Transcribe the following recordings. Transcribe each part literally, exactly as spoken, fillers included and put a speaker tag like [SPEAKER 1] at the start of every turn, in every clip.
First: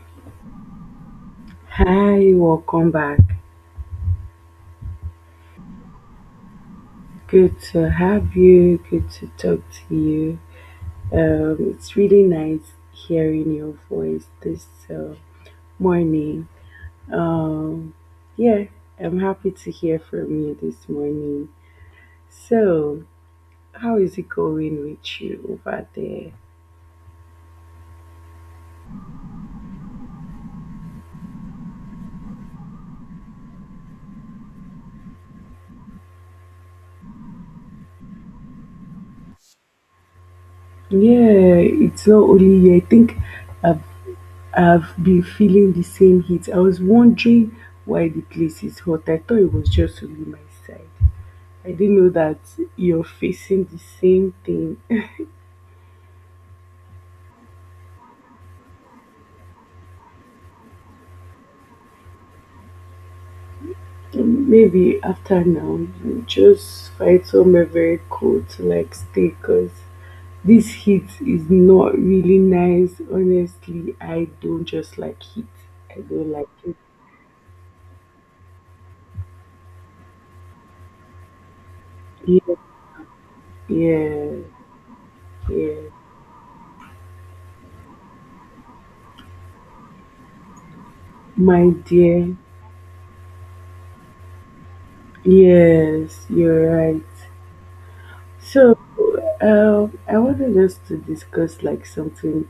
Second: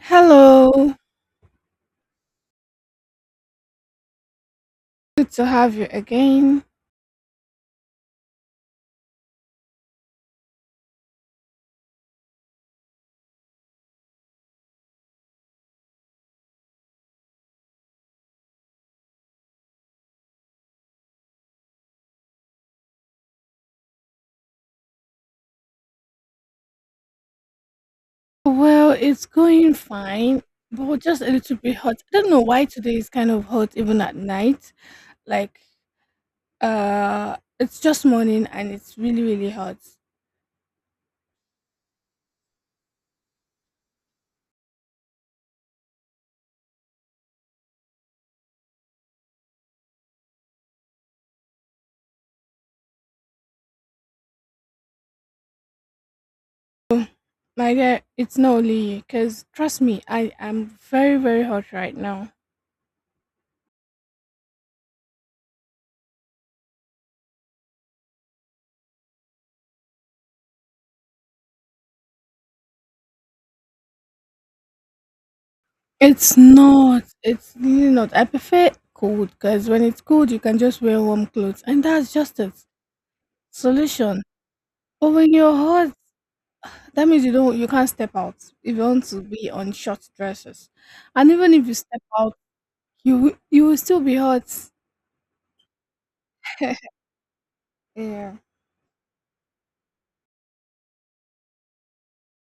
[SPEAKER 1] Hello,
[SPEAKER 2] Hi, welcome back.
[SPEAKER 1] good to have you again.
[SPEAKER 2] Good to have you. Good to talk to you. Um, it's really nice hearing your voice this uh, morning. Um, yeah, I'm happy to hear from you this morning. So, how is it going with you over there?
[SPEAKER 1] Well, it's going fine, but just a little bit hot. I don't know why today is kind of hot even at night. Like, uh, it's just morning and it's really, really hot.
[SPEAKER 2] Yeah, it's not only you. I think I've I've been feeling the same heat. I was wondering why the place is hot. I thought it was just only my side. I didn't know that you're facing the same thing.
[SPEAKER 1] So, my dear, it's not only you, because trust me, I am very, very hot right now.
[SPEAKER 2] Maybe after now, you just find somewhere very cool to like stay because this heat is not really nice. Honestly, I don't just like heat. I don't
[SPEAKER 1] It's
[SPEAKER 2] like it.
[SPEAKER 1] not, it's really not. I prefer cold because when it's cold, you can just wear warm clothes, and that's just a
[SPEAKER 2] Yeah,
[SPEAKER 1] solution.
[SPEAKER 2] yeah,
[SPEAKER 1] But when you're
[SPEAKER 2] yeah.
[SPEAKER 1] hot, that means you don't you can't step out if you want to be on short dresses. And even if
[SPEAKER 2] My
[SPEAKER 1] you step
[SPEAKER 2] dear,
[SPEAKER 1] out, you will- you will still be hot.
[SPEAKER 2] yes, you're right.
[SPEAKER 1] Yeah.
[SPEAKER 2] So, um, I wanted us to discuss like something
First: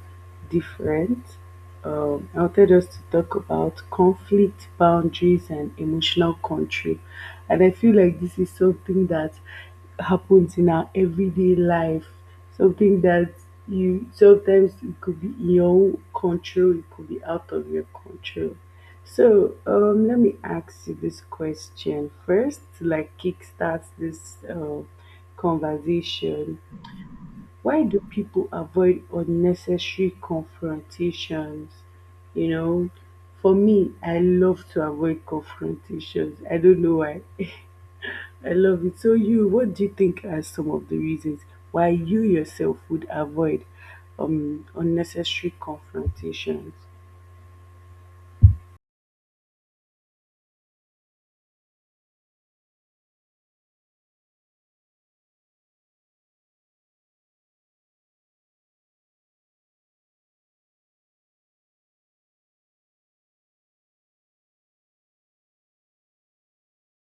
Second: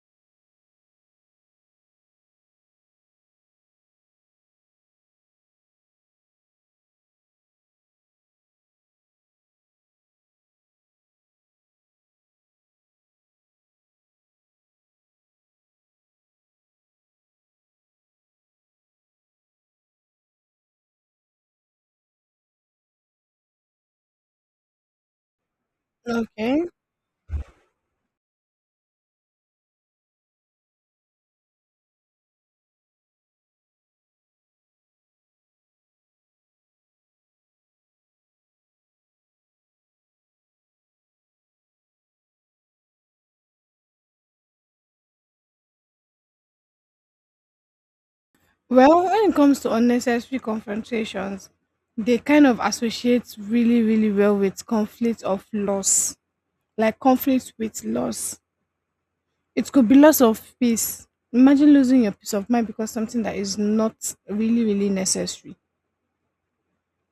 [SPEAKER 2] different. Um, I wanted us to talk about conflict, boundaries, and emotional control. And I feel like this is something that happens in our everyday life. Something that you sometimes it could be in your own control, it could be out of your control. So um, let me ask you this question first, to like kickstart this uh, conversation.
[SPEAKER 1] Okay.
[SPEAKER 2] Why do people avoid unnecessary confrontations? You know, for me, I love to avoid confrontations. I don't know why. I love it. So, you, what do you think are some of the reasons why you yourself would avoid um, unnecessary confrontations?
[SPEAKER 1] Well, when it comes to unnecessary confrontations, they kind of associate really, really well with conflict of loss, like conflict with loss. It could be loss of peace. Imagine losing your peace of mind because something that is not really, really necessary.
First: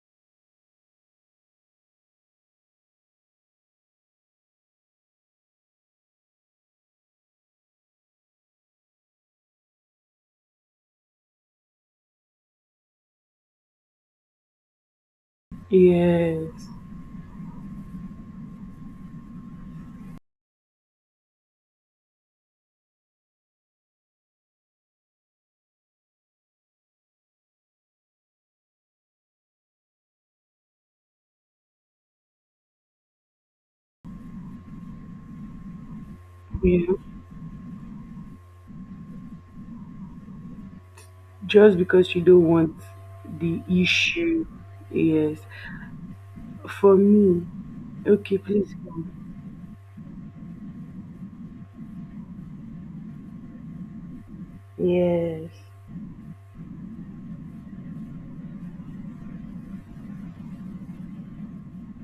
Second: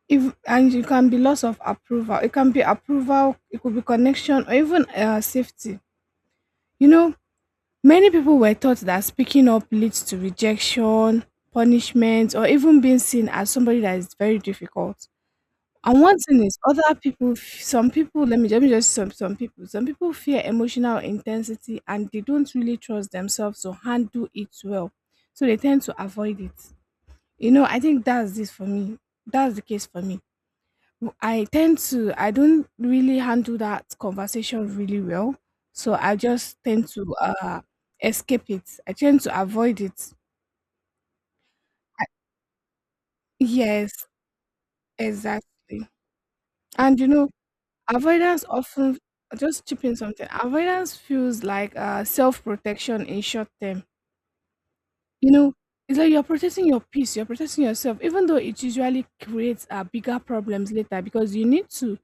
[SPEAKER 1] If and It can be loss of approval. It can be approval, it could be connection, or even uh, safety. You know, many people were taught that speaking up leads to rejection, punishment, or even being seen as somebody that is very difficult. And one thing is,
[SPEAKER 2] Yes,
[SPEAKER 1] other people, f- some people, let me, let me just some some people, some people fear emotional intensity and they don't really trust themselves to handle it well, so they tend to avoid it. You know, I think that's this for me. That's the case for me. I tend to I don't really handle that conversation really well, so I just tend
[SPEAKER 2] yeah.
[SPEAKER 1] to uh escape it. I tend to avoid it.
[SPEAKER 2] Just
[SPEAKER 1] I,
[SPEAKER 2] because you don't want the
[SPEAKER 1] yes,
[SPEAKER 2] issue. Yes.
[SPEAKER 1] exactly.
[SPEAKER 2] For
[SPEAKER 1] And you know,
[SPEAKER 2] me, okay,
[SPEAKER 1] avoidance
[SPEAKER 2] please.
[SPEAKER 1] often
[SPEAKER 2] Come.
[SPEAKER 1] just chipping something. Avoidance feels like uh self protection in short term. You
[SPEAKER 2] Yes.
[SPEAKER 1] know, it's like you're protecting your peace, you're protecting yourself, even though it usually creates uh, bigger problems later, because you need to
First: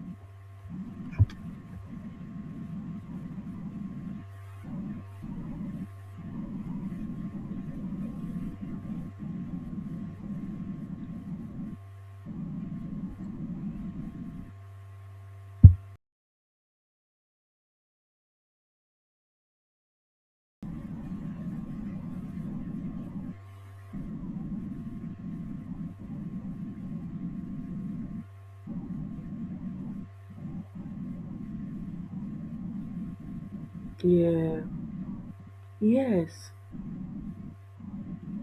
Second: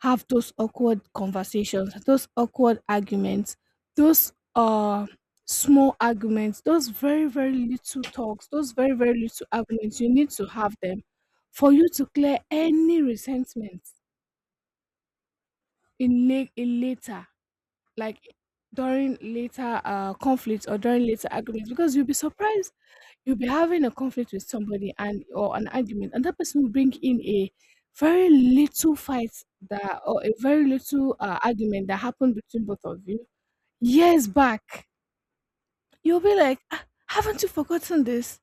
[SPEAKER 1] have those awkward conversations, those awkward arguments, those uh small arguments, those very, very little talks, those very, very little arguments. You need to have them for you to clear any resentment in, la- in later, like during later uh conflicts or during later arguments, because you'll be surprised. You'll be having a conflict with somebody, and or an argument, and that person will bring in a very little fight that or a very little uh, argument that happened between both of you years
[SPEAKER 2] Yeah.
[SPEAKER 1] back. You'll be
[SPEAKER 2] Yes.
[SPEAKER 1] like, "Ah, haven't you forgotten this?"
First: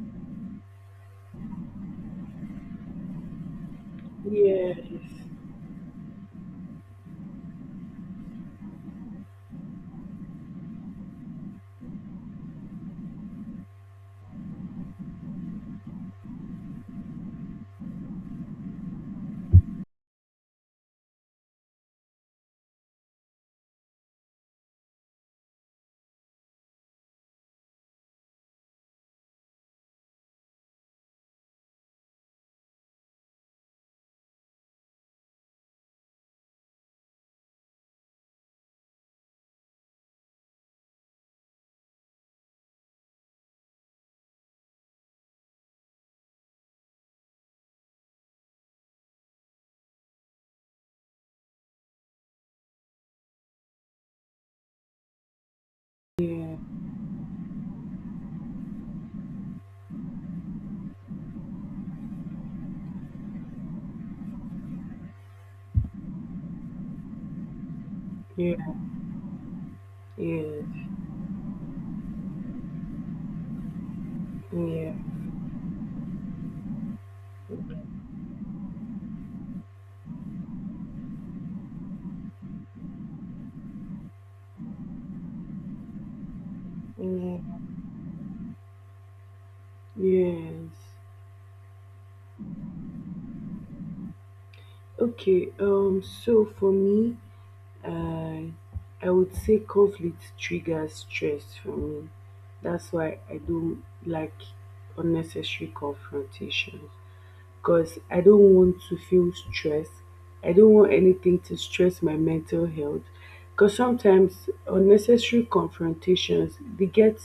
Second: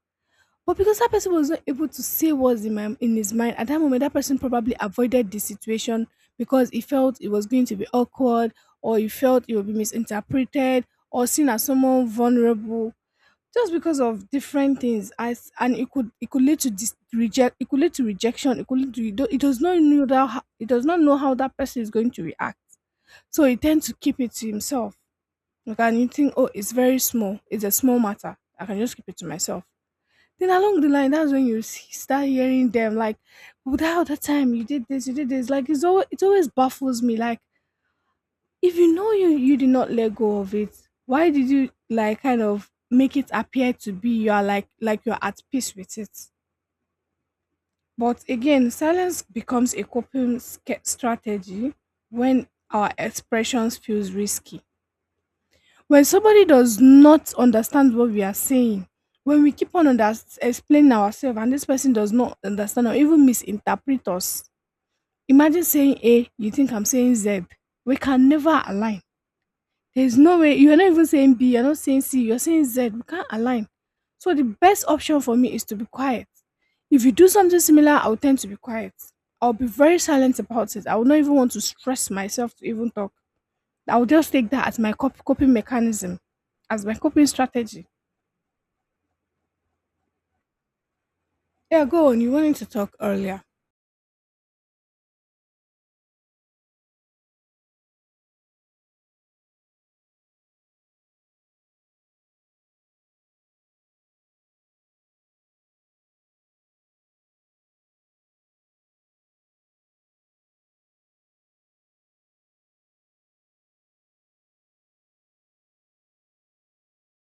[SPEAKER 1] But because that person was not able to say what's in, my, in his mind at that moment, that person probably
[SPEAKER 2] Yes.
[SPEAKER 1] avoided the situation because he felt it was going to be awkward, or he felt it would be misinterpreted, or seen as someone vulnerable, just because of different things. As and it could It could lead to dis- reject it could lead to rejection, it could lead to it do- it does not know that ho- it does not know how that person is going to react, so he tends to keep it to himself. Like and You think, oh, it's very small, it's a small matter, I can just keep it to myself. Then along the line, that's when you s- start hearing them like, without that time you did this, you did this. Like, it's always, it always baffles me. Like, if you know you you did not let go of it, why did you like kind of make it appear to be you are like like you're at peace with it? But again, silence becomes a coping sca- strategy when our expressions feels risky, when somebody
[SPEAKER 2] Yeah.
[SPEAKER 1] does not understand what we are saying, when we keep on under- explaining ourselves and this person does not understand or even misinterpret us. Imagine saying A, you think I'm saying Z. We can
[SPEAKER 2] Yeah.
[SPEAKER 1] never align. There's no way. You're
[SPEAKER 2] Yes.
[SPEAKER 1] not even saying B, you're not saying C, you're saying Z. We can't align. So the best
[SPEAKER 2] Yeah.
[SPEAKER 1] option for me is to be quiet. If you do something similar, I'll tend to be quiet. I'll be very silent about it. I will not even want to stress myself to even talk. I'll just take that as my cop- coping mechanism, as my coping
[SPEAKER 2] Mm,
[SPEAKER 1] strategy.
[SPEAKER 2] yes.
[SPEAKER 1] Yeah, go on. You wanted to talk earlier.
[SPEAKER 2] Okay. Um. So for me, I I would say conflict triggers stress for me. That's why I don't like unnecessary confrontations, because I don't want to feel stress. I don't want anything to stress my mental health. Because sometimes unnecessary confrontations, they get,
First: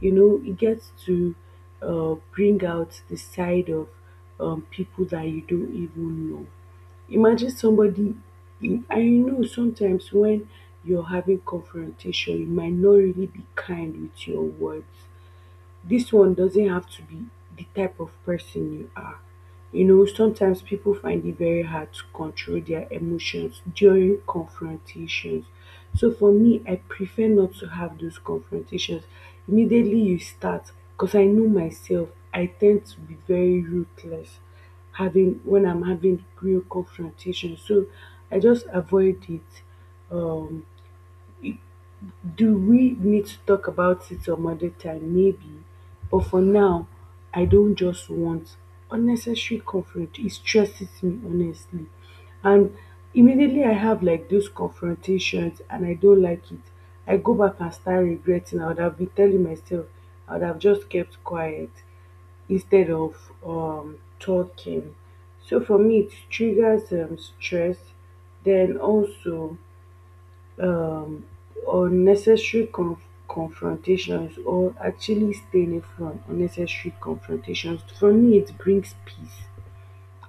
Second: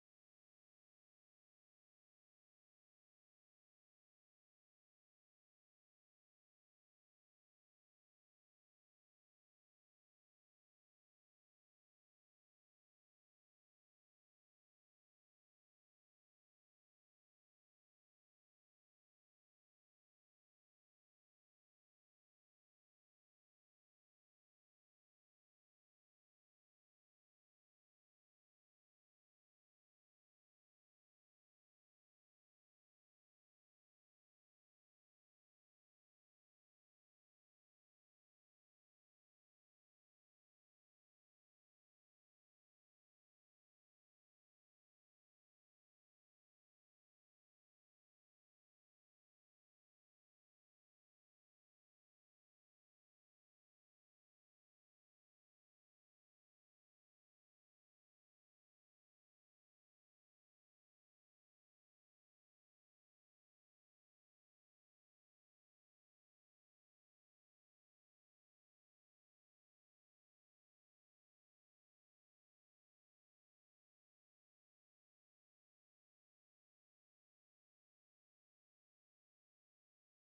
[SPEAKER 2] you know, it gets to uh, bring out the side of um, people that you don't even know. Imagine somebody you- and you know, sometimes when you're having confrontation, you might not really be kind with your words. This one doesn't have to be the type of person you are. You know, sometimes people find it very hard to control their emotions during confrontations. So for me, I prefer not to have those confrontations. Immediately you start, because I know myself, I tend to be very ruthless having when I'm having real confrontation. So I just avoid it. Um do we need to talk about it some other time? Maybe. But for now, I don't just want unnecessary confront. It stresses me, honestly. And immediately I have like those confrontations and I don't like it. I go back and start regretting. I would have been telling myself, I would have just kept quiet instead of um, talking. So for me, it triggers um, stress. Then also, um, unnecessary conf- confrontations, or actually staying from unnecessary confrontations, for me it brings peace.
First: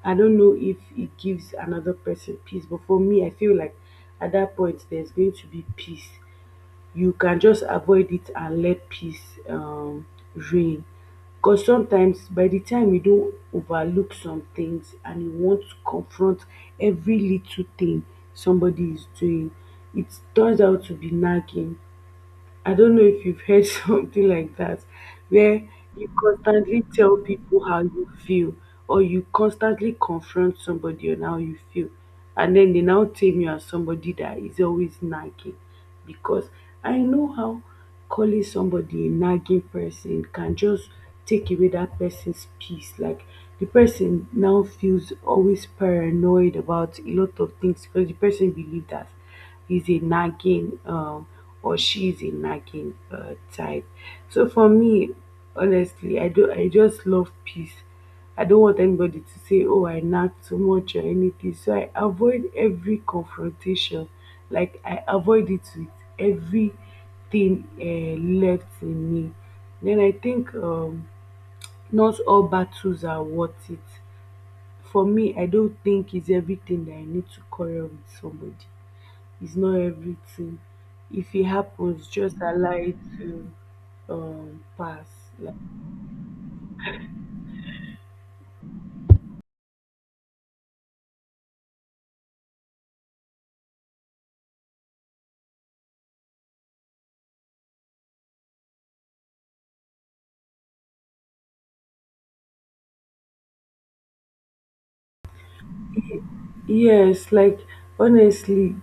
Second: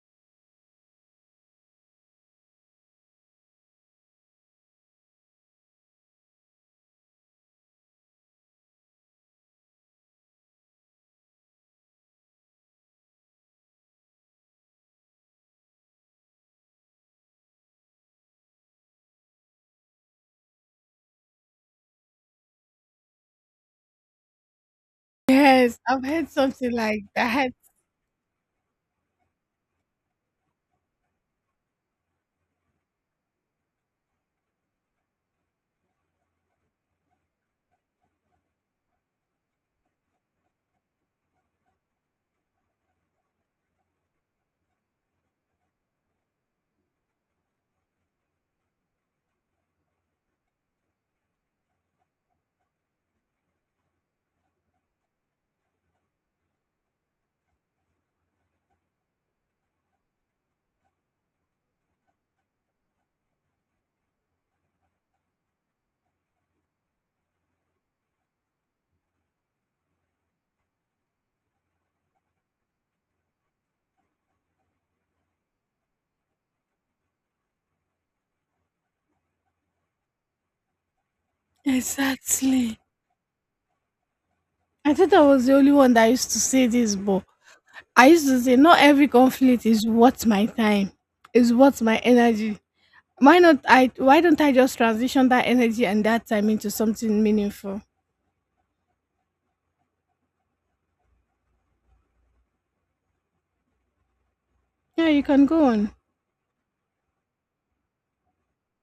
[SPEAKER 2] I don't know if it gives another person peace, but for me I feel like at that point there's going to be peace. You can just avoid it and let peace um reign. Because sometimes by the time you don overlook some things and you want to confront every little thing somebody is doing, it turns out to be nagging. I don't know if you've heard something like that, where
[SPEAKER 1] Yes, I've
[SPEAKER 2] you
[SPEAKER 1] heard something
[SPEAKER 2] constantly
[SPEAKER 1] like
[SPEAKER 2] tell
[SPEAKER 1] that.
[SPEAKER 2] people how you feel, or you constantly confront somebody on how you feel, and then they now tame you as somebody that is always nagging. Because I know how calling somebody a nagging person can just take away that person's peace. Like the person now feels always paranoid about a lot of things because the person believes that he's a nagging um or she is a nagging uh, type. So for me, honestly, I do I just love peace. I don't want anybody to say, "Oh, I nag too much" or anything. So I avoid every confrontation. Like I avoid it with everything uh, left in me. Then I think um, not all battles are worth it. For me, I don't think it's everything that I need to quarrel with somebody. It's not everything. If it happens, just allow
[SPEAKER 1] Exactly.
[SPEAKER 2] it to um,
[SPEAKER 1] I thought I
[SPEAKER 2] pass.
[SPEAKER 1] was the only one that used to say this, but I used to say not every conflict is worth my time, is worth my energy. Why not I why don't I just transition that energy and that time into something meaningful? Yeah, you can go on.
[SPEAKER 2] Yes, like honestly,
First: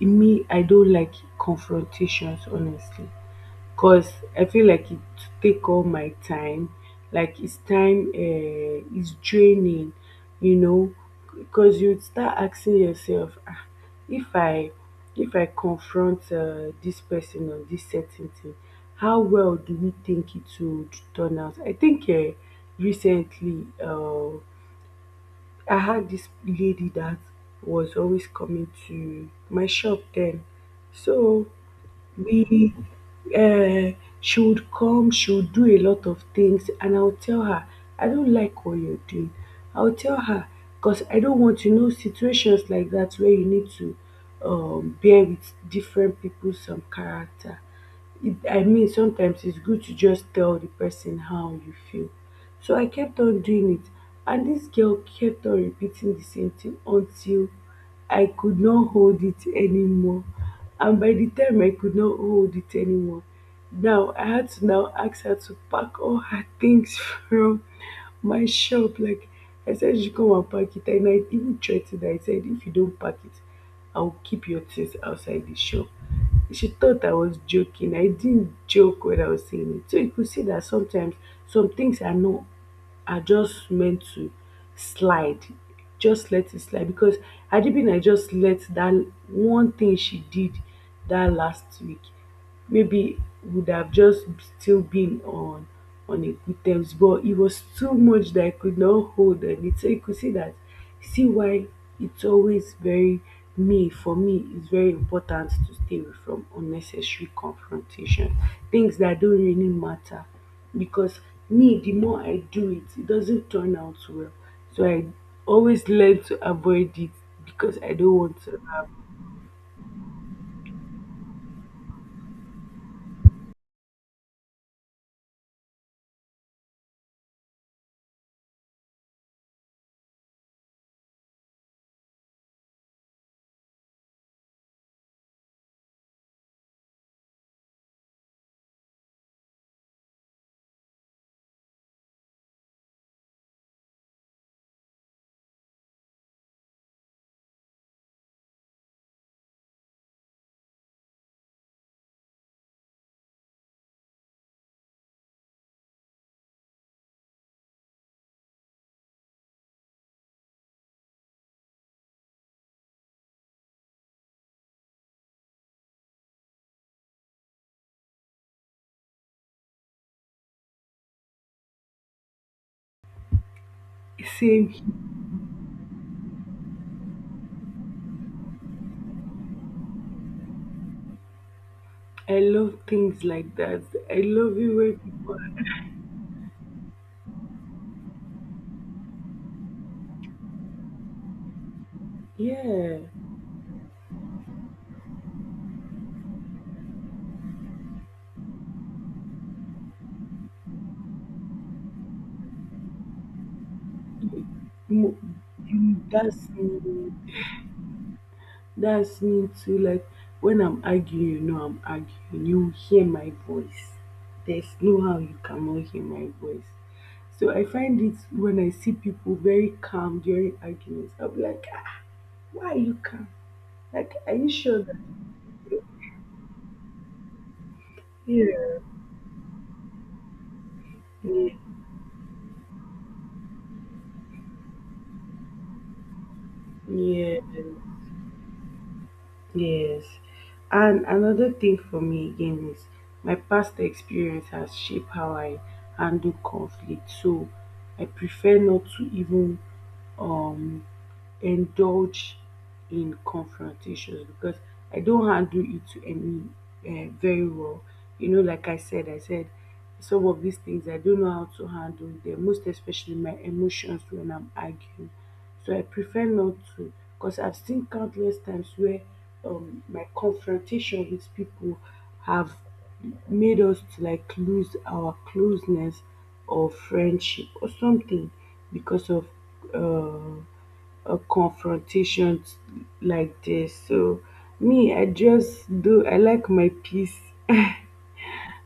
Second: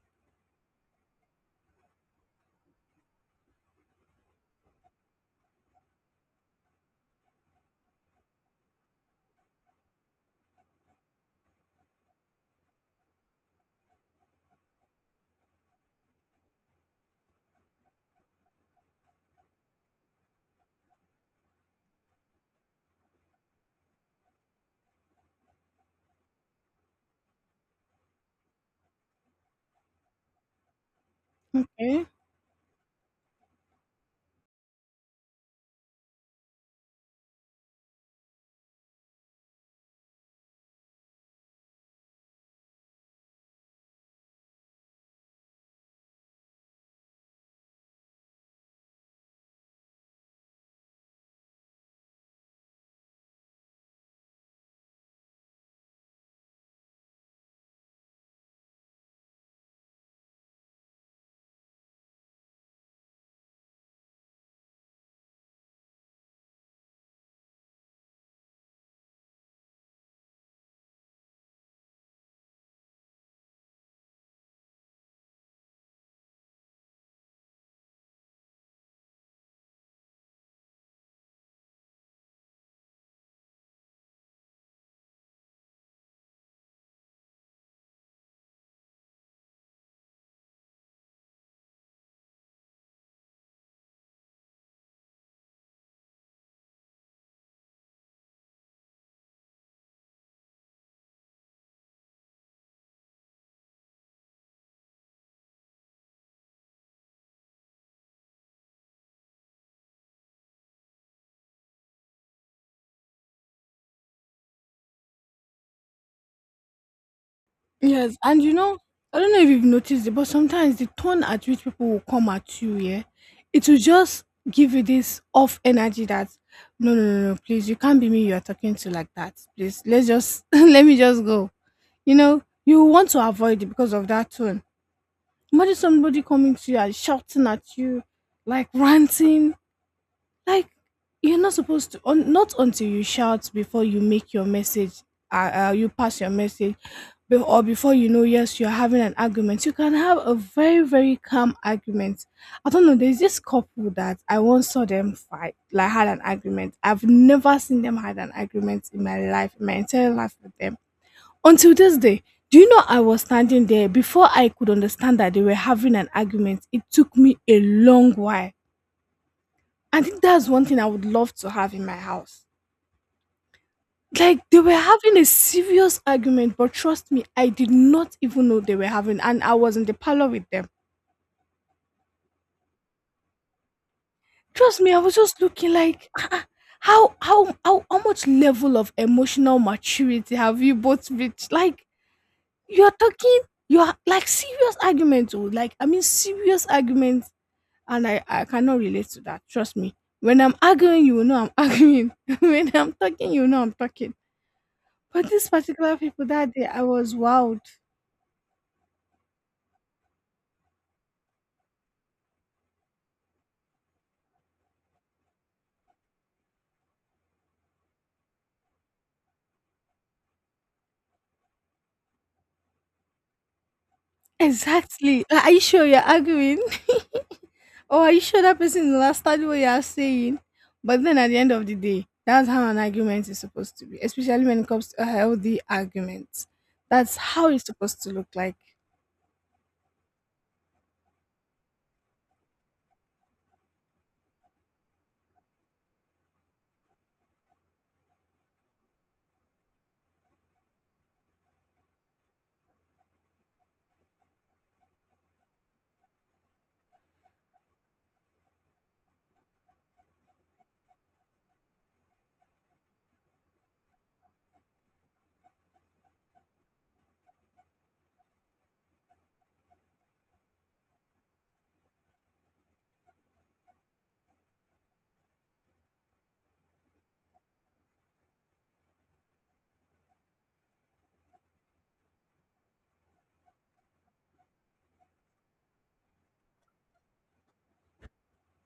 [SPEAKER 2] me, I don't like confrontations, honestly, because I feel like it take all my time. Like it's time, uh, it's draining, you know, because you start asking yourself, ah, if I, if I confront uh, this person on this certain thing, how well do we think it would turn out? I think uh, recently, uh, I had this lady that was always coming to my shop then. So
[SPEAKER 1] Okay.
[SPEAKER 2] we uh, she would come, she would do a lot of things, and I would tell her, I don't like what you're doing. I would tell her because I don't want, you know, situations like that where you need to um, bear with different people's some character. it, I mean, sometimes it's good to just tell the person how you feel. So I kept on doing it, and this girl kept on repeating the same thing until I could not hold it anymore. And by the time I could not hold it anymore, now I had to now ask her to pack all her things from my shop. Like I said, she come and pack it, and I even threatened her. I said, if you don't pack it, I'll keep your things outside the shop. She thought I was joking. I didn't joke when I was saying it. So you could see that sometimes some things are not are just meant to slide. Just let it slide because Adibina just let that one thing she did that last week maybe would have just still been on on a good terms, but it was too much that I could not hold on it. So you could see that, see why it's always very me for me it's very important to stay away from unnecessary confrontation, things that don't really matter, because me, the more I do it, it doesn't turn out well. So I always learn to avoid it because I don't
[SPEAKER 1] Yes,
[SPEAKER 2] want
[SPEAKER 1] and you
[SPEAKER 2] to
[SPEAKER 1] know,
[SPEAKER 2] have
[SPEAKER 1] I don't know if you've noticed it, but sometimes the tone at which people will come at you, yeah, it will just give you this off energy that, no no no no, please, you can't be me you are talking to like that. Please, let's just let me just go. You know, you want to avoid it because of that tone. Imagine somebody coming to you and shouting at you, like ranting. Like, you're not supposed to. Un, not until you shout before you make your message. Uh, uh, you pass your message, be- or before, you know, yes, you're having an argument. You can have a very, very calm argument. I don't know. There's this couple that I once saw them fight, like had an argument. I've never seen them had an argument in my life, in my entire life with them until this day. Do you know I was standing there before I could understand that they were having an argument? It took me a long while. I think that's one thing I would love to have in my house. Like, they were
[SPEAKER 2] same.
[SPEAKER 1] having a serious argument, but trust me, I did not even know they were having, and I was in the parlor with them.
[SPEAKER 2] I love things like that. I love it
[SPEAKER 1] Trust me,
[SPEAKER 2] when
[SPEAKER 1] I was
[SPEAKER 2] people
[SPEAKER 1] just
[SPEAKER 2] are,
[SPEAKER 1] looking like, "Ah, ah, how how how how much level of emotional maturity have you both reached?" Like, you are
[SPEAKER 2] yeah,
[SPEAKER 1] talking, you are like serious arguments, oh, like I mean serious arguments, and I, I cannot relate to that. Trust me. When I'm arguing, you will know I'm arguing. When I'm talking, you will know I'm talking.
[SPEAKER 2] mo-
[SPEAKER 1] But these particular
[SPEAKER 2] you-
[SPEAKER 1] people
[SPEAKER 2] that's
[SPEAKER 1] that day, I
[SPEAKER 2] me.
[SPEAKER 1] was wowed.
[SPEAKER 2] That's me too. Like when I'm arguing, you know, I'm arguing. You hear my voice. There's no how you cannot hear my voice. So I find it when I see people very calm during arguments. I'll be like, ah, why are you calm? Like, are you sure that?
[SPEAKER 1] Exactly. Like, are you sure you're arguing? Or are you sure that
[SPEAKER 2] Yeah,
[SPEAKER 1] person is understanding what you are saying? But then at the
[SPEAKER 2] yeah,
[SPEAKER 1] end of the day, that's how an argument is supposed to be, especially when it comes to a healthy argument. That's
[SPEAKER 2] yeah.
[SPEAKER 1] how it's supposed to look like.
[SPEAKER 2] Yes. And another thing for me again is my past experience has shaped how I handle conflict. So I prefer not to even um indulge in confrontations because I don't handle it to any uh, very well. You know, like I said, I said some of these things I don't know how to handle them, most especially my emotions when I'm arguing. So I prefer not to, because I've seen countless times where um, my confrontation with people have made us to like lose our closeness or friendship or something because of uh, a confrontation like this. So me, I just do. I like my peace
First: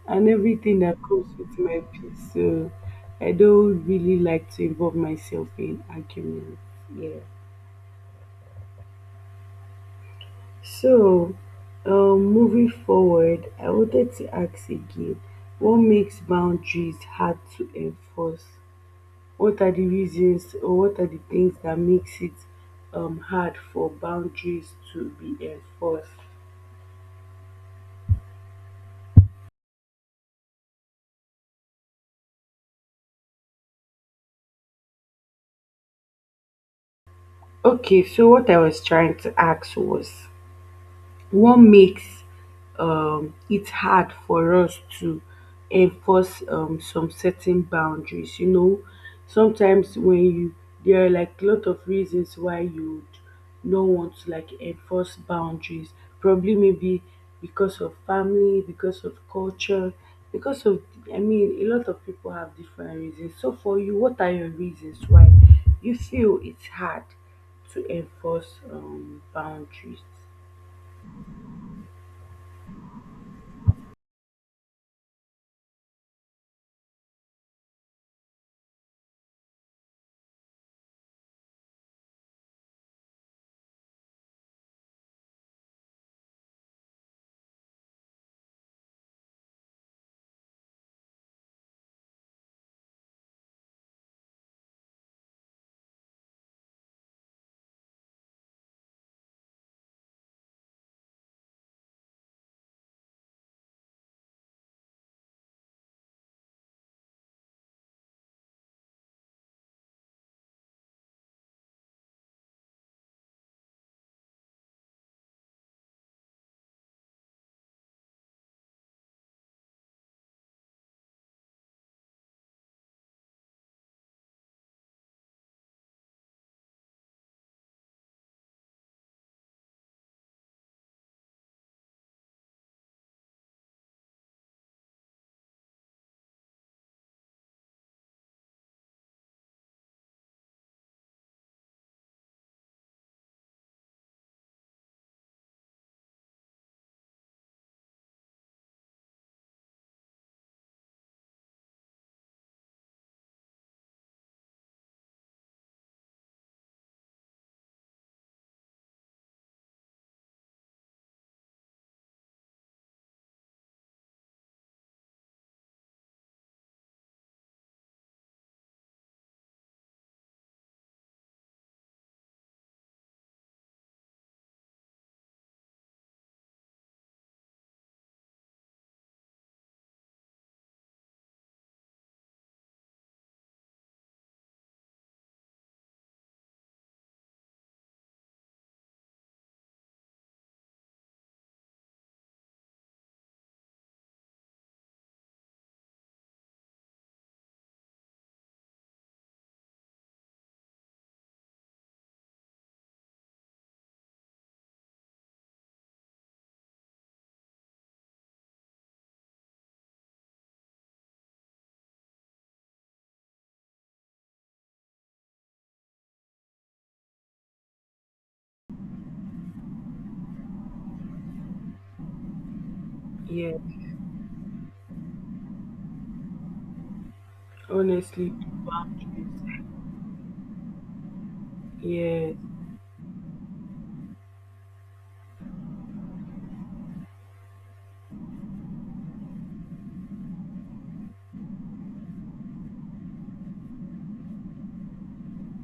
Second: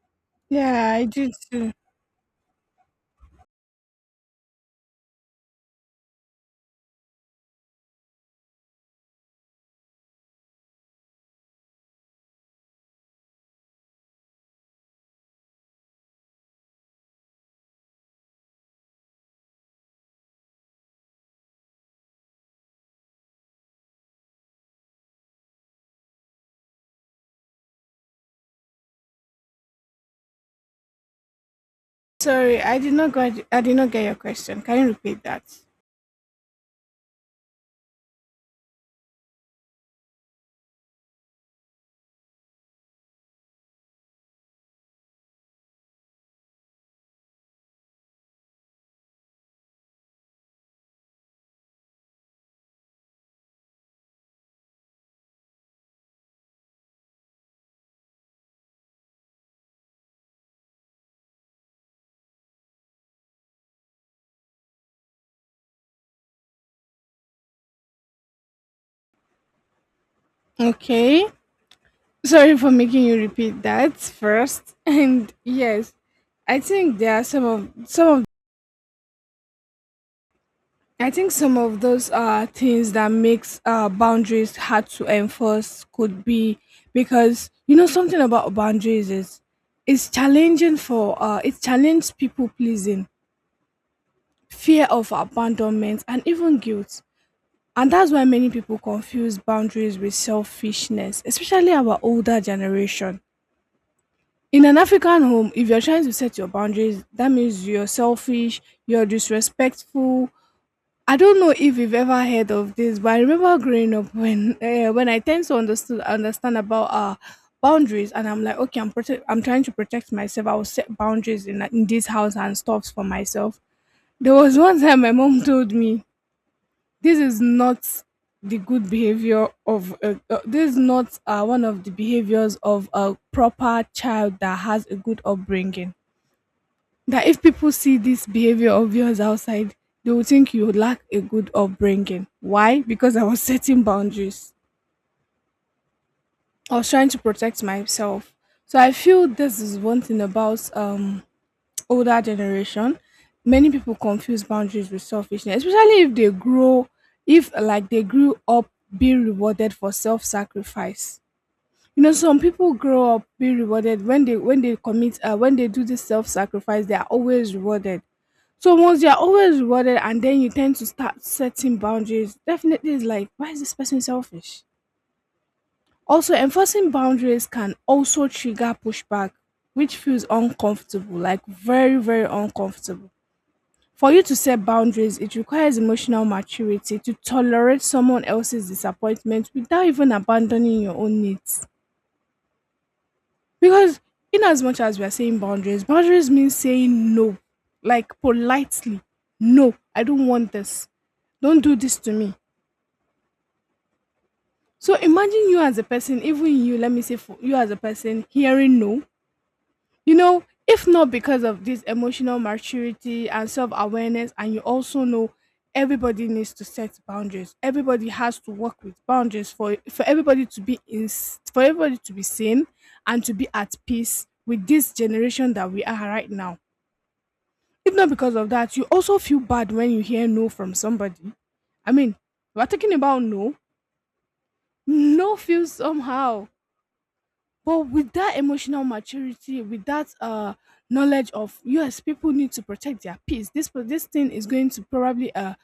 [SPEAKER 2] and everything
[SPEAKER 1] Yeah,
[SPEAKER 2] that
[SPEAKER 1] I
[SPEAKER 2] comes
[SPEAKER 1] did
[SPEAKER 2] with
[SPEAKER 1] too.
[SPEAKER 2] my peace. So I don't really like to involve myself in arguments. Yeah. So um, moving forward, I wanted to ask again, what makes boundaries hard to enforce? What are the reasons or what are the things that makes it um, hard for boundaries to be enforced?
[SPEAKER 1] Sorry, I did not get I did not get your question. Can you repeat that?
[SPEAKER 2] Okay, so what I was trying to ask was what makes um, it hard for us to enforce um, some certain boundaries? You know, sometimes when you, there are like a lot of reasons why you would not want to like enforce boundaries. Probably maybe because of family, because of culture, because of, I mean, a lot of people have different reasons. So for you, what are your reasons why you feel it's hard to enforce um, boundaries?
[SPEAKER 1] Okay. Sorry for making you repeat that first. And yes, I think there are some of some of I think some of those uh things that makes uh boundaries hard to enforce could be because, you know, something about boundaries is it's challenging for uh it challenges people pleasing, fear of abandonment, and even guilt. And that's why many people confuse boundaries with selfishness, especially our older generation. In an African home, if you're trying to set your boundaries, that means you're selfish, you're disrespectful. I don't know if you've ever heard of this, but I remember growing up when uh, when I tend to understand understand about uh boundaries, and I'm like, okay, I'm prote- I'm trying to protect myself. I will set boundaries in in this house and stuffs for myself. There was one time my mom told me, "This is not the good behavior of uh, uh, this is not uh, one of the behaviors of a proper child that has a good upbringing." That if people see this behavior of yours outside, they will think you lack a good upbringing. Why? Because I was setting boundaries. I was trying to protect myself. So I feel this is one thing about um older generation. Many people confuse boundaries with selfishness, especially if they grow, if like they grew up being rewarded for self-sacrifice. You know, some people grow up being rewarded when they when they commit, uh, when they do this self-sacrifice, they are always rewarded. So once you're always rewarded and then you tend to start setting boundaries, definitely it's like, why is this person selfish? Also, enforcing boundaries can also trigger pushback, which feels uncomfortable, like very, very uncomfortable. For you to set boundaries, it requires emotional maturity to tolerate someone else's disappointment without even abandoning your own needs. Because in as much as we are saying boundaries, boundaries means saying no, like politely. No, I don't want this. Don't do this to me. So imagine you as a person, even you, let me say, for you as a person, hearing no. You know, if not because of this emotional maturity and self awareness, and you also know everybody needs to set boundaries. Everybody has to work with boundaries for for everybody to be in, for everybody to be sane and to be
[SPEAKER 2] Yeah,
[SPEAKER 1] at peace with this generation that we are right now. If not
[SPEAKER 2] honestly,
[SPEAKER 1] because of that, you also feel
[SPEAKER 2] boundaries,
[SPEAKER 1] bad when you hear no from somebody. I mean,
[SPEAKER 2] yes,
[SPEAKER 1] we're talking about no. No feels somehow. But with that emotional maturity, with that uh knowledge of yes, people need to protect their peace. This per- this thing is going to probably uh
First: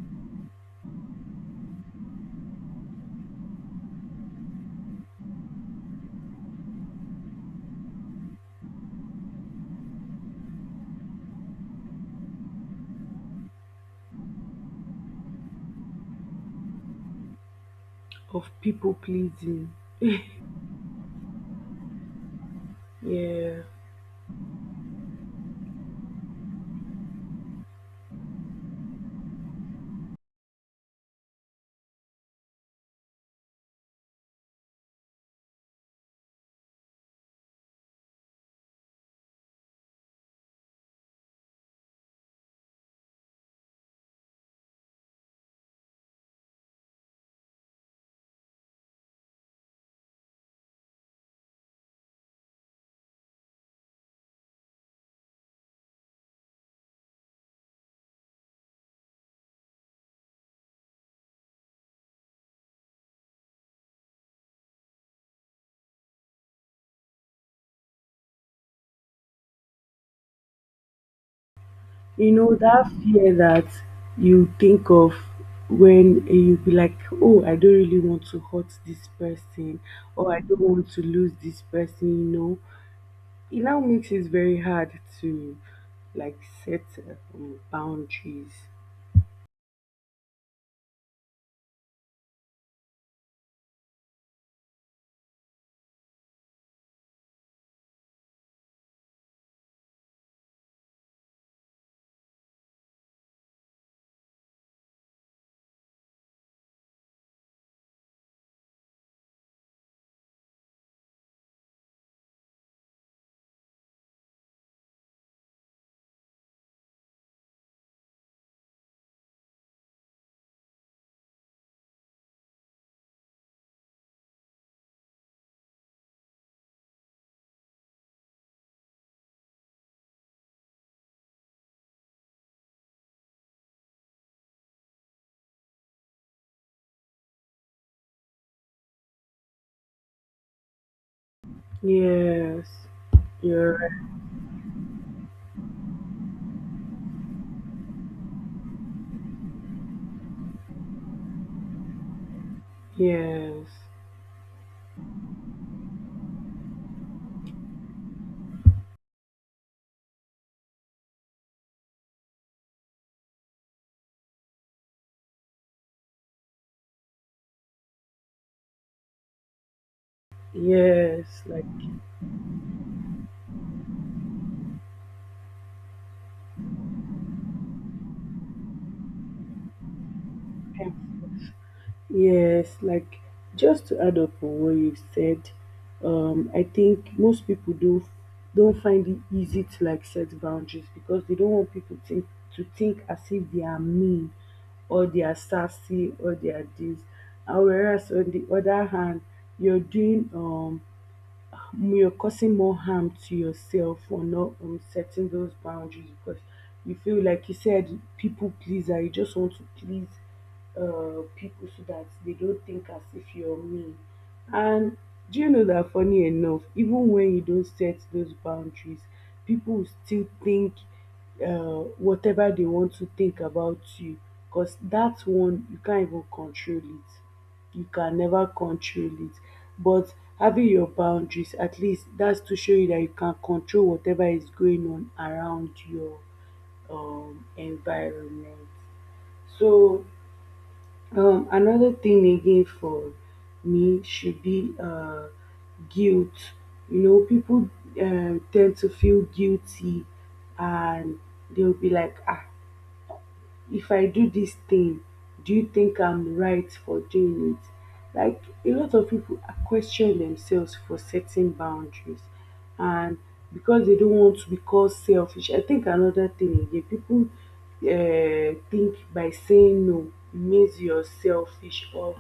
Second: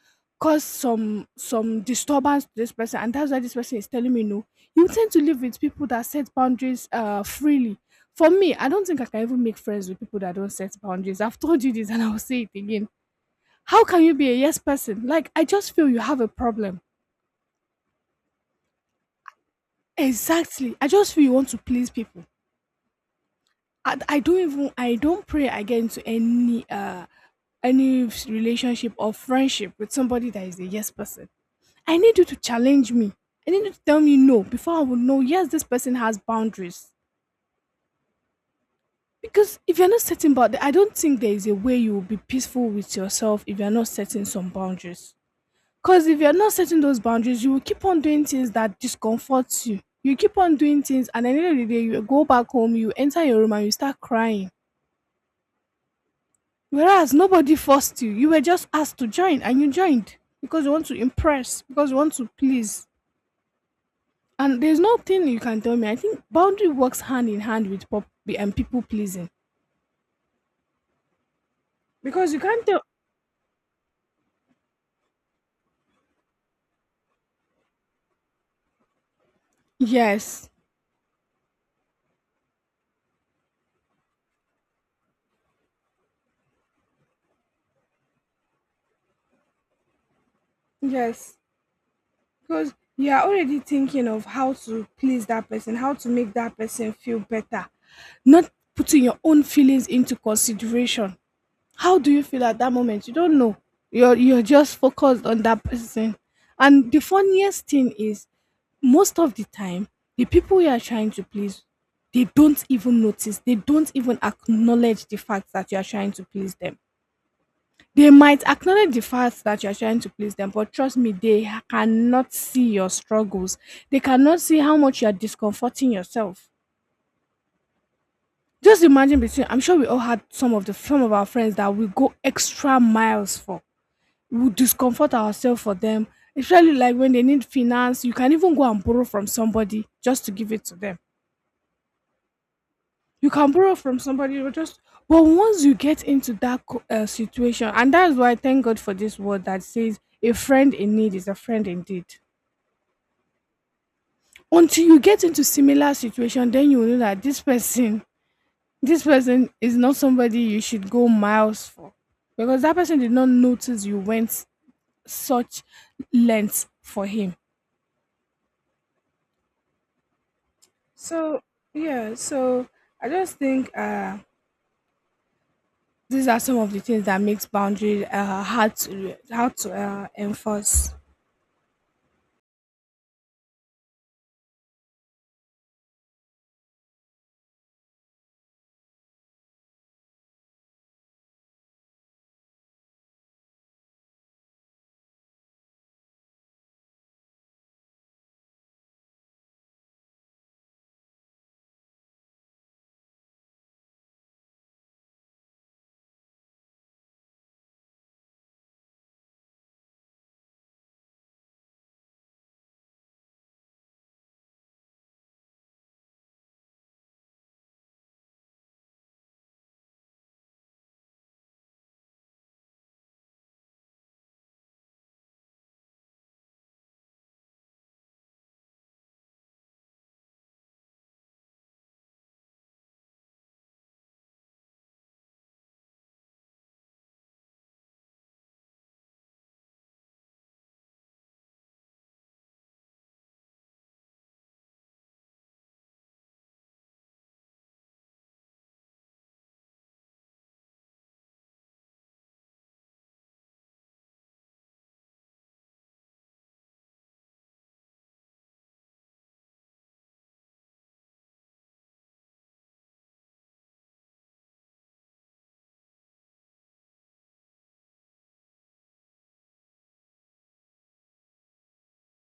[SPEAKER 1] cause some some disturbance to this person, and that's why this person is telling me no. You tend to live with people that set boundaries uh freely. For me, I don't think I can even make friends with people that don't set boundaries. I've told you this, and I'll say it again. How can you be a yes person? Like I just feel you have a problem.
[SPEAKER 2] of people pleasing,
[SPEAKER 1] Exactly. I just feel you want to please people.
[SPEAKER 2] yeah.
[SPEAKER 1] I, I don't even I don't pray I get into any uh any relationship or friendship with somebody that is a yes person. I need you to challenge me. I need you to tell me no before I will know yes this person has boundaries. Because if you're not setting boundaries, I don't think there is a way you will be peaceful with yourself if you're not setting some boundaries. Because if you're not setting those boundaries, you will keep on doing things that discomforts you. You keep on doing things, and at the end of the day, you go back home, you enter your room, and you start crying. Whereas nobody forced you. You were just asked to join and you joined because you want to impress, because you want to please. And there's nothing you can tell me. I think boundary works hand in hand with pop and people pleasing.
[SPEAKER 2] You
[SPEAKER 1] Because you
[SPEAKER 2] know
[SPEAKER 1] can't tell.
[SPEAKER 2] that fear that you think of, when you be like, oh, I don't really want to hurt this person or I
[SPEAKER 1] Yes.
[SPEAKER 2] don't want to lose this person, you know, it now makes it very hard to like set uh, um, boundaries.
[SPEAKER 1] Yes. Because you are already thinking of how to please that person, how to make that person feel better. Not putting your own feelings into consideration. How do you feel at that moment? You don't know. You're you're just focused on that person. And the funniest thing is most of the time, the people you are trying to please, they don't even notice, they don't even acknowledge the fact that you are trying to please them. They might acknowledge the fact that you are trying to please them, but trust me, they ha- cannot see your struggles. They cannot see how much you are discomforting yourself. Just imagine between, I'm sure we all had some of the some of our friends that we go extra miles for, would discomfort ourselves for them, especially like when they need finance. You can even go and borrow from somebody just to give it to them.
[SPEAKER 2] Yes,
[SPEAKER 1] You can borrow
[SPEAKER 2] you're
[SPEAKER 1] from
[SPEAKER 2] right.
[SPEAKER 1] somebody, you just but once you get into that co- uh, situation, and that's why thank God for this word that says a friend in need is a friend indeed.
[SPEAKER 2] Yes.
[SPEAKER 1] Until you get into similar situation, then you will know that this person, this person is not somebody you should go miles for, because that person did not notice you went such lengths for him. So
[SPEAKER 2] Yes, like
[SPEAKER 1] yeah, so I just think uh these are some of the things that makes boundary uh hard to how to uh,
[SPEAKER 2] yeah.
[SPEAKER 1] enforce.
[SPEAKER 2] Yes, like just to add up on what you said, um, I think most people do don't find it easy to like set boundaries because they don't want people think to think as if they are mean or they are sassy or they are this. And whereas on the other hand, you're doing um you're causing more harm to yourself for not um, setting those boundaries because you feel like you said people pleaser, you just want to please uh, people so that they don't think as if you're mean. And do you know that funny enough, even when you don't set those boundaries, people will still think uh, whatever they want to think about you, because that one you can't even control it, you can never control it. But having your boundaries, at least that's to show you that you can control whatever is going on around your um, environment. So um, another thing again for me should be uh, guilt. You know, people uh, tend to feel guilty, and they'll be like, ah, if I do this thing, do you think I'm right for doing it? Like, a lot of people are questioning themselves for setting boundaries and because they don't want to be called selfish. I think another thing again, people uh, think by saying no it means you're selfish, or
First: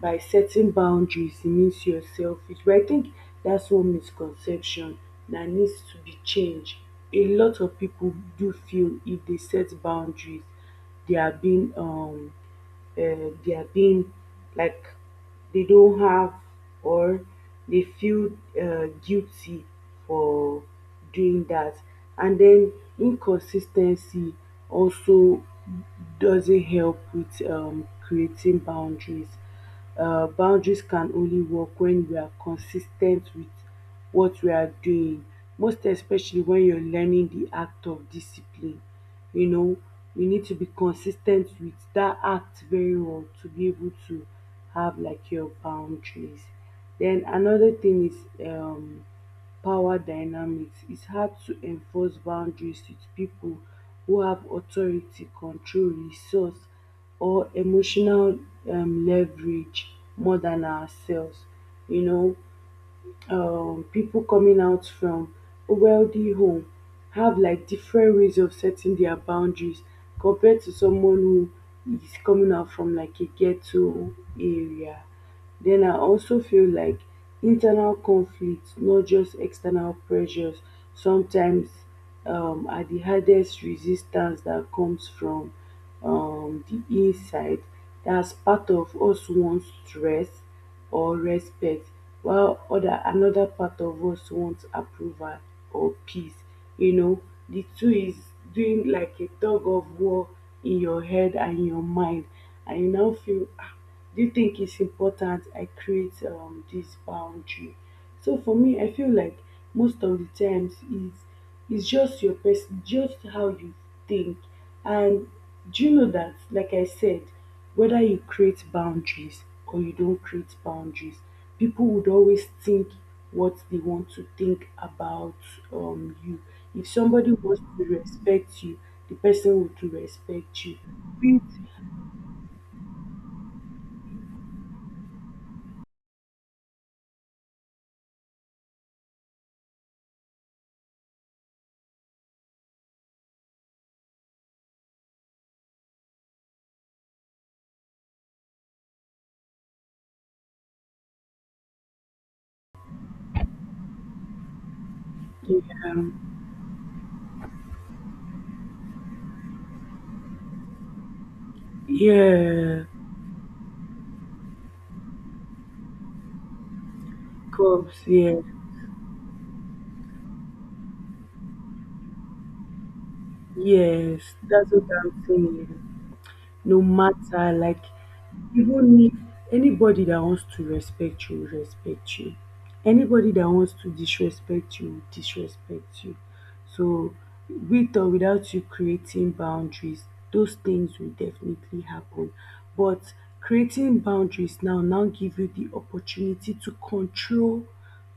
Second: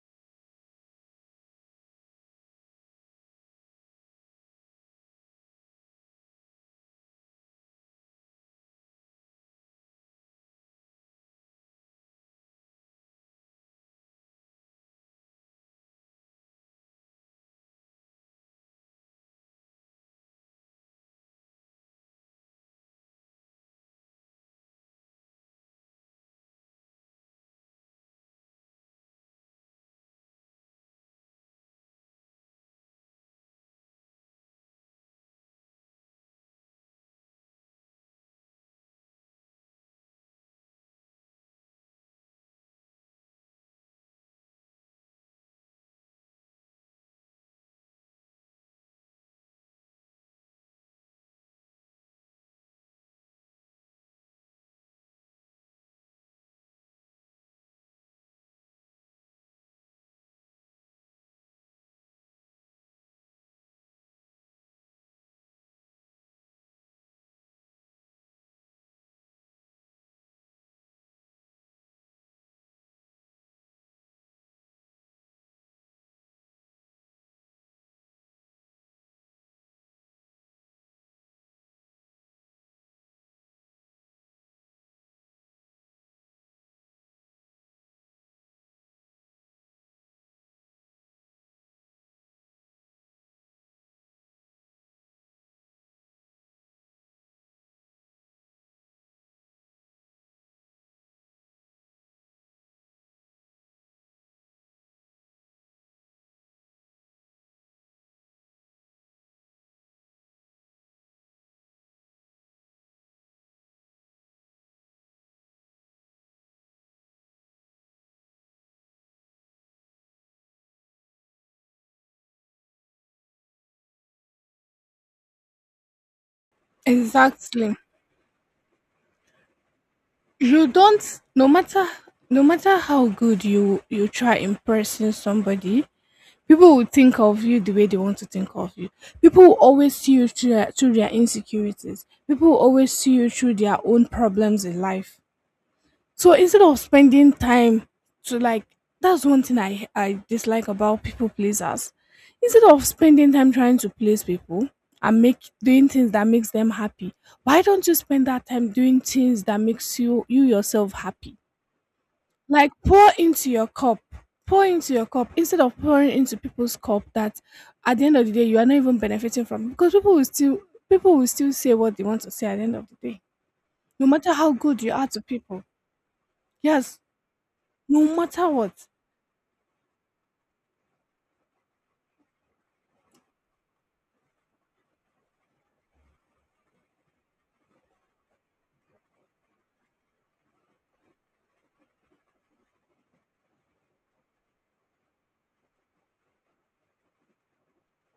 [SPEAKER 2] by setting boundaries it means you're selfish. But I think that's one misconception that needs to be changed. A lot of people do feel if they set boundaries they are being um uh, they are being, like, they don't have, or they feel uh, guilty for doing that. And then inconsistency also doesn't help with um, creating boundaries. Uh, boundaries can only work when we are consistent with what we are doing, most especially when you're learning the act of discipline. You know, you need to be consistent with that act very well to be able to have like your boundaries. Then another thing is um power dynamics. It's hard to enforce boundaries with people who have authority, control, resource, or emotional um, leverage more than ourselves. You know, um, people coming out from a wealthy home have like different ways of setting their boundaries compared to someone who is coming out from like a ghetto area. Then I also feel like internal conflicts, not just external pressures, sometimes um, are the hardest resistance that comes from um, the inside. That's part of us wants stress or respect, while other another part of us wants approval or peace. You know, the two is doing like a tug of war in your head and your mind, and you now feel, ah, do you think it's important I create um, this boundary? So for me, I feel like most of the times is it's just your person, just how you think. And do you know that, like I said, whether you create boundaries or you don't create boundaries, people would always think what they want to think about um, you. If somebody wants
[SPEAKER 1] Exactly.
[SPEAKER 2] to respect you, the person will to respect
[SPEAKER 1] You
[SPEAKER 2] you.
[SPEAKER 1] don't no matter no matter how good you you try impressing somebody, people will think of you the way they want to think of you. People will always see you through, their- through their insecurities. People will always see you through their own problems in life. So instead of spending time to like, that's one thing I I dislike about people pleasers. Instead of spending time trying to please people and make doing
[SPEAKER 2] Yeah,
[SPEAKER 1] things that makes them happy, why don't you spend that time doing things that makes you you yourself happy? Like
[SPEAKER 2] yeah,
[SPEAKER 1] pour into your cup, pour into your cup instead of pouring into people's cup that
[SPEAKER 2] cops,
[SPEAKER 1] at the end of the
[SPEAKER 2] yeah,
[SPEAKER 1] day you are not even benefiting from, because people will still people will still say what they want to say at the end of the day, no
[SPEAKER 2] yes,
[SPEAKER 1] matter how
[SPEAKER 2] that's
[SPEAKER 1] good
[SPEAKER 2] what
[SPEAKER 1] you are to
[SPEAKER 2] I'm
[SPEAKER 1] people.
[SPEAKER 2] saying. No
[SPEAKER 1] Yes,
[SPEAKER 2] matter, like,
[SPEAKER 1] no matter
[SPEAKER 2] you
[SPEAKER 1] what.
[SPEAKER 2] don't need, anybody that wants to respect you will respect you, anybody that wants to disrespect you will disrespect you. So with or without you creating boundaries, those things will definitely happen. But creating boundaries now now give you the opportunity to control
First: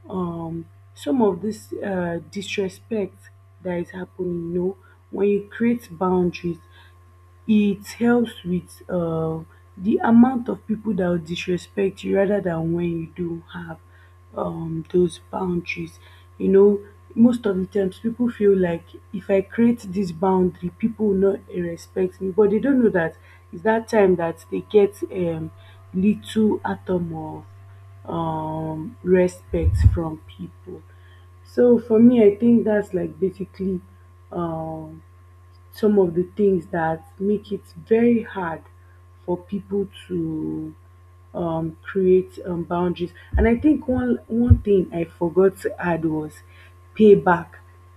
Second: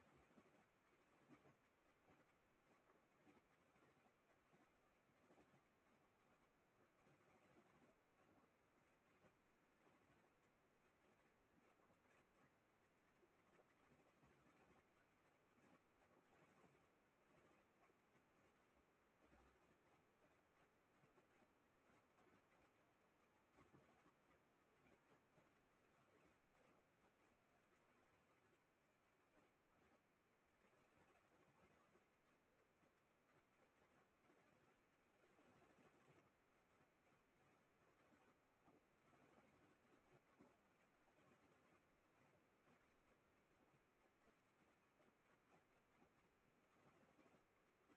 [SPEAKER 2] um some of this uh disrespect that is happening. You know, when you create boundaries, it helps with uh, the amount of people that will disrespect you rather than when you do have um, those boundaries. You know, most of the times people feel like if I create this boundary, people will not respect me, but they don't know that it's that time that they get um, little atom of um, respect from people. So for me, I think that's like basically um, some of the things that make it very hard for people to um, create um, boundaries. And I think one one thing I forgot to add was payback.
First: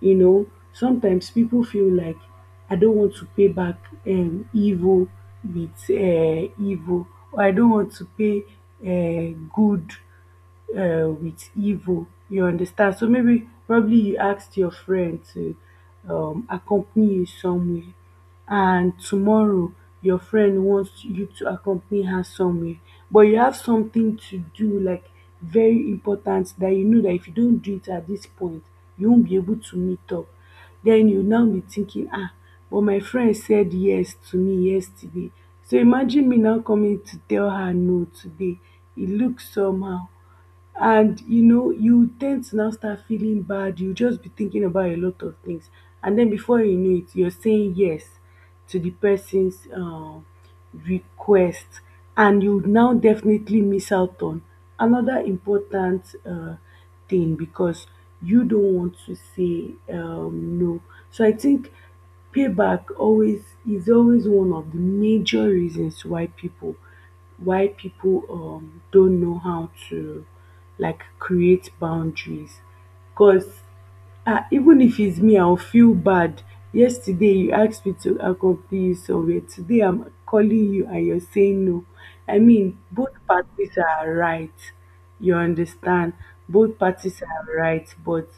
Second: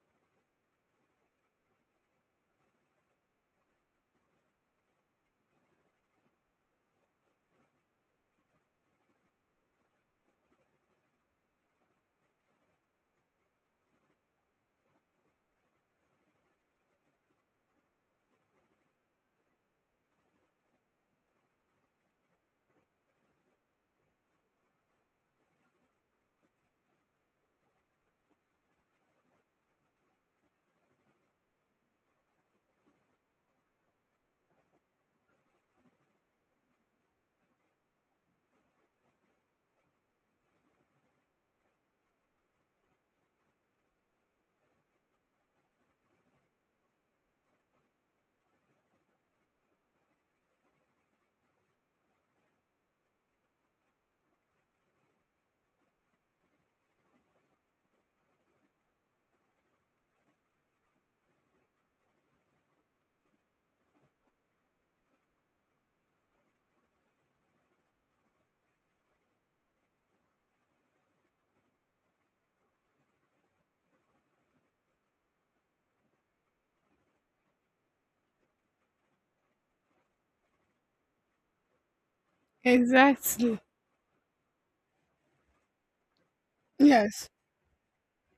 [SPEAKER 2] You know, sometimes people feel like, I don't want to pay back um, evil with uh, evil, or I don't want to pay uh, good uh, with evil. You understand? So maybe probably you asked your friend to um, accompany you somewhere, and tomorrow your friend wants you to accompany her somewhere, but you have something to do like very important, that you know that if you don't do it at this point, you won't be able to meet up. Then you now be thinking, ah, but my friend said yes to me yesterday. So imagine me now coming to tell her no today. It looks somehow, and you know you tend to now start feeling bad, you just be thinking about a lot of things, and then before you know it you're saying yes to the person's um, request, and you now definitely miss out on another important uh, thing because you don't want to say um, no. So I think payback always is always one of the major reasons why people, why people um, don't know how to like create boundaries. Because, ah, even if it's me I'll feel bad. Yesterday you asked me to accompany you somewhere. Today I'm calling you and you're saying no. I mean, both
[SPEAKER 1] Exactly.
[SPEAKER 2] parties are right. You understand? Both parties
[SPEAKER 1] Yes.
[SPEAKER 2] are right, but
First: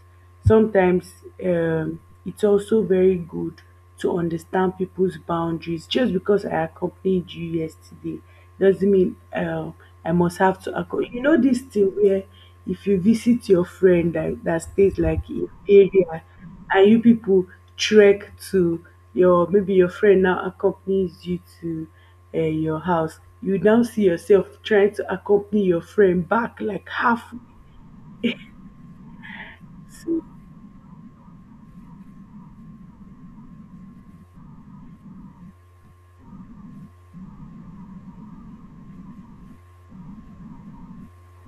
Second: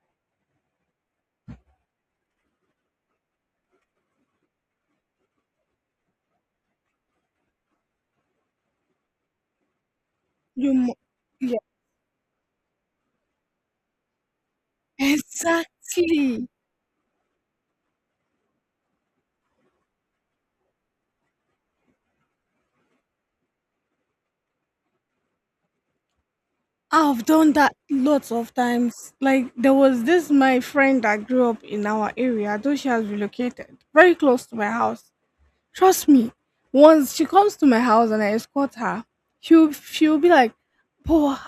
[SPEAKER 2] sometimes um it's also very good to understand people's boundaries. Just because I accompanied you yesterday doesn't mean um I must have to
[SPEAKER 1] You mu-
[SPEAKER 2] accompany. You know
[SPEAKER 1] yeah.
[SPEAKER 2] this thing where if you visit your friend that, that stays like in area,
[SPEAKER 1] Exactly.
[SPEAKER 2] and you people trek to your, maybe your friend now accompanies you to uh, your house, you now see yourself trying to accompany your friend back like
[SPEAKER 1] I've
[SPEAKER 2] halfway
[SPEAKER 1] done that lots of times. Like there was
[SPEAKER 2] to,
[SPEAKER 1] this my friend that grew up in our area, though she has relocated very close to my house. Trust me, once she comes to my house and I escort her, she'll she'll be like, "Poor,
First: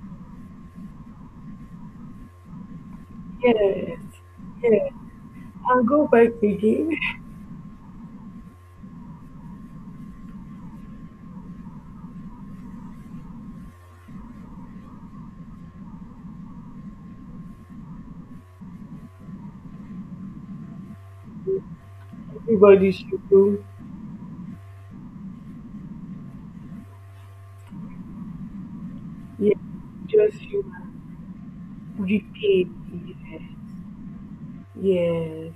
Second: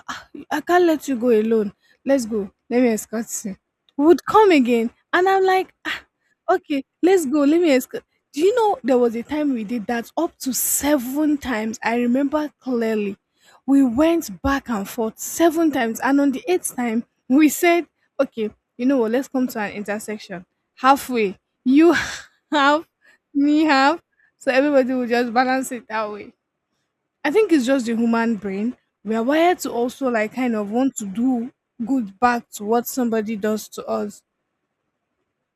[SPEAKER 1] I can't let you go alone. Let's go. Let me escort you."
[SPEAKER 2] yes,
[SPEAKER 1] Would come
[SPEAKER 2] yes,
[SPEAKER 1] again, and I'm like,
[SPEAKER 2] and
[SPEAKER 1] "Ah,
[SPEAKER 2] go back
[SPEAKER 1] okay,
[SPEAKER 2] again.
[SPEAKER 1] let's go. Let me escort." Do you know there was a time we did that up to seven times? I remember clearly. We went back and forth seven times, and on the eighth time, we said, "Okay, you know what? Let's come to an intersection halfway. You have
[SPEAKER 2] Everybody should go.
[SPEAKER 1] me have." So everybody will just balance it that way. I think it's just the human brain. We are
[SPEAKER 2] Yeah,
[SPEAKER 1] wired to also like
[SPEAKER 2] just
[SPEAKER 1] kind
[SPEAKER 2] you
[SPEAKER 1] of want to do good back to
[SPEAKER 2] repay.
[SPEAKER 1] what somebody
[SPEAKER 2] Yes,
[SPEAKER 1] does to us.
[SPEAKER 2] yes.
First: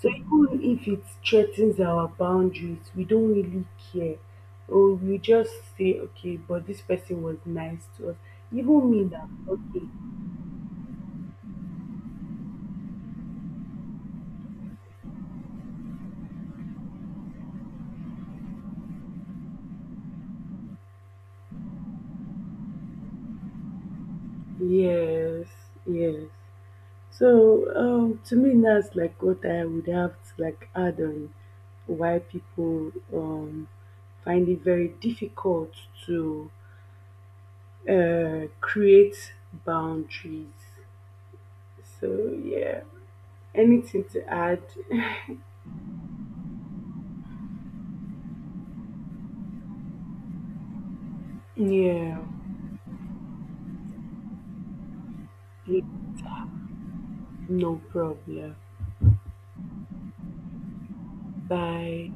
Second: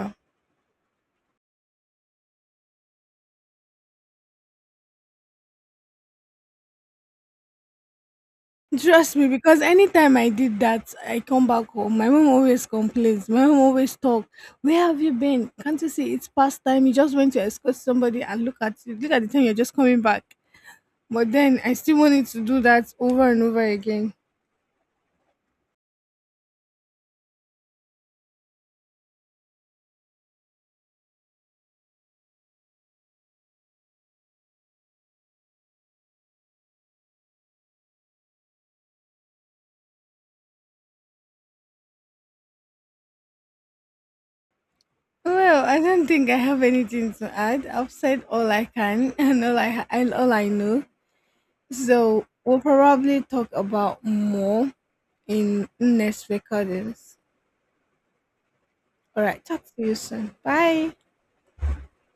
[SPEAKER 2] So even if it threatens our boundaries, we don't really care. Or we just say, okay, but this person was nice to us. Even me
[SPEAKER 1] Trust me,
[SPEAKER 2] that
[SPEAKER 1] because
[SPEAKER 2] okay.
[SPEAKER 1] anytime I did that, I come back home. My mom always complains. My mom always talk. Where have you been? Can't you see it's past time? You just went to escort somebody and look at you. Look at the time you're just coming back. But then I still wanted to do that over and over again.
[SPEAKER 2] Yes, yes. So um, to me, that's like what I would have to like add on why people um, find it very difficult to uh, create boundaries. So yeah, anything to add?
[SPEAKER 1] Well, I don't think I have anything to add. I've said all I can and all I, I all I know.
[SPEAKER 2] Yeah,
[SPEAKER 1] So we'll probably talk about more in next recordings.
[SPEAKER 2] no problem.
[SPEAKER 1] All right, talk to you soon. Bye.
[SPEAKER 2] Bye.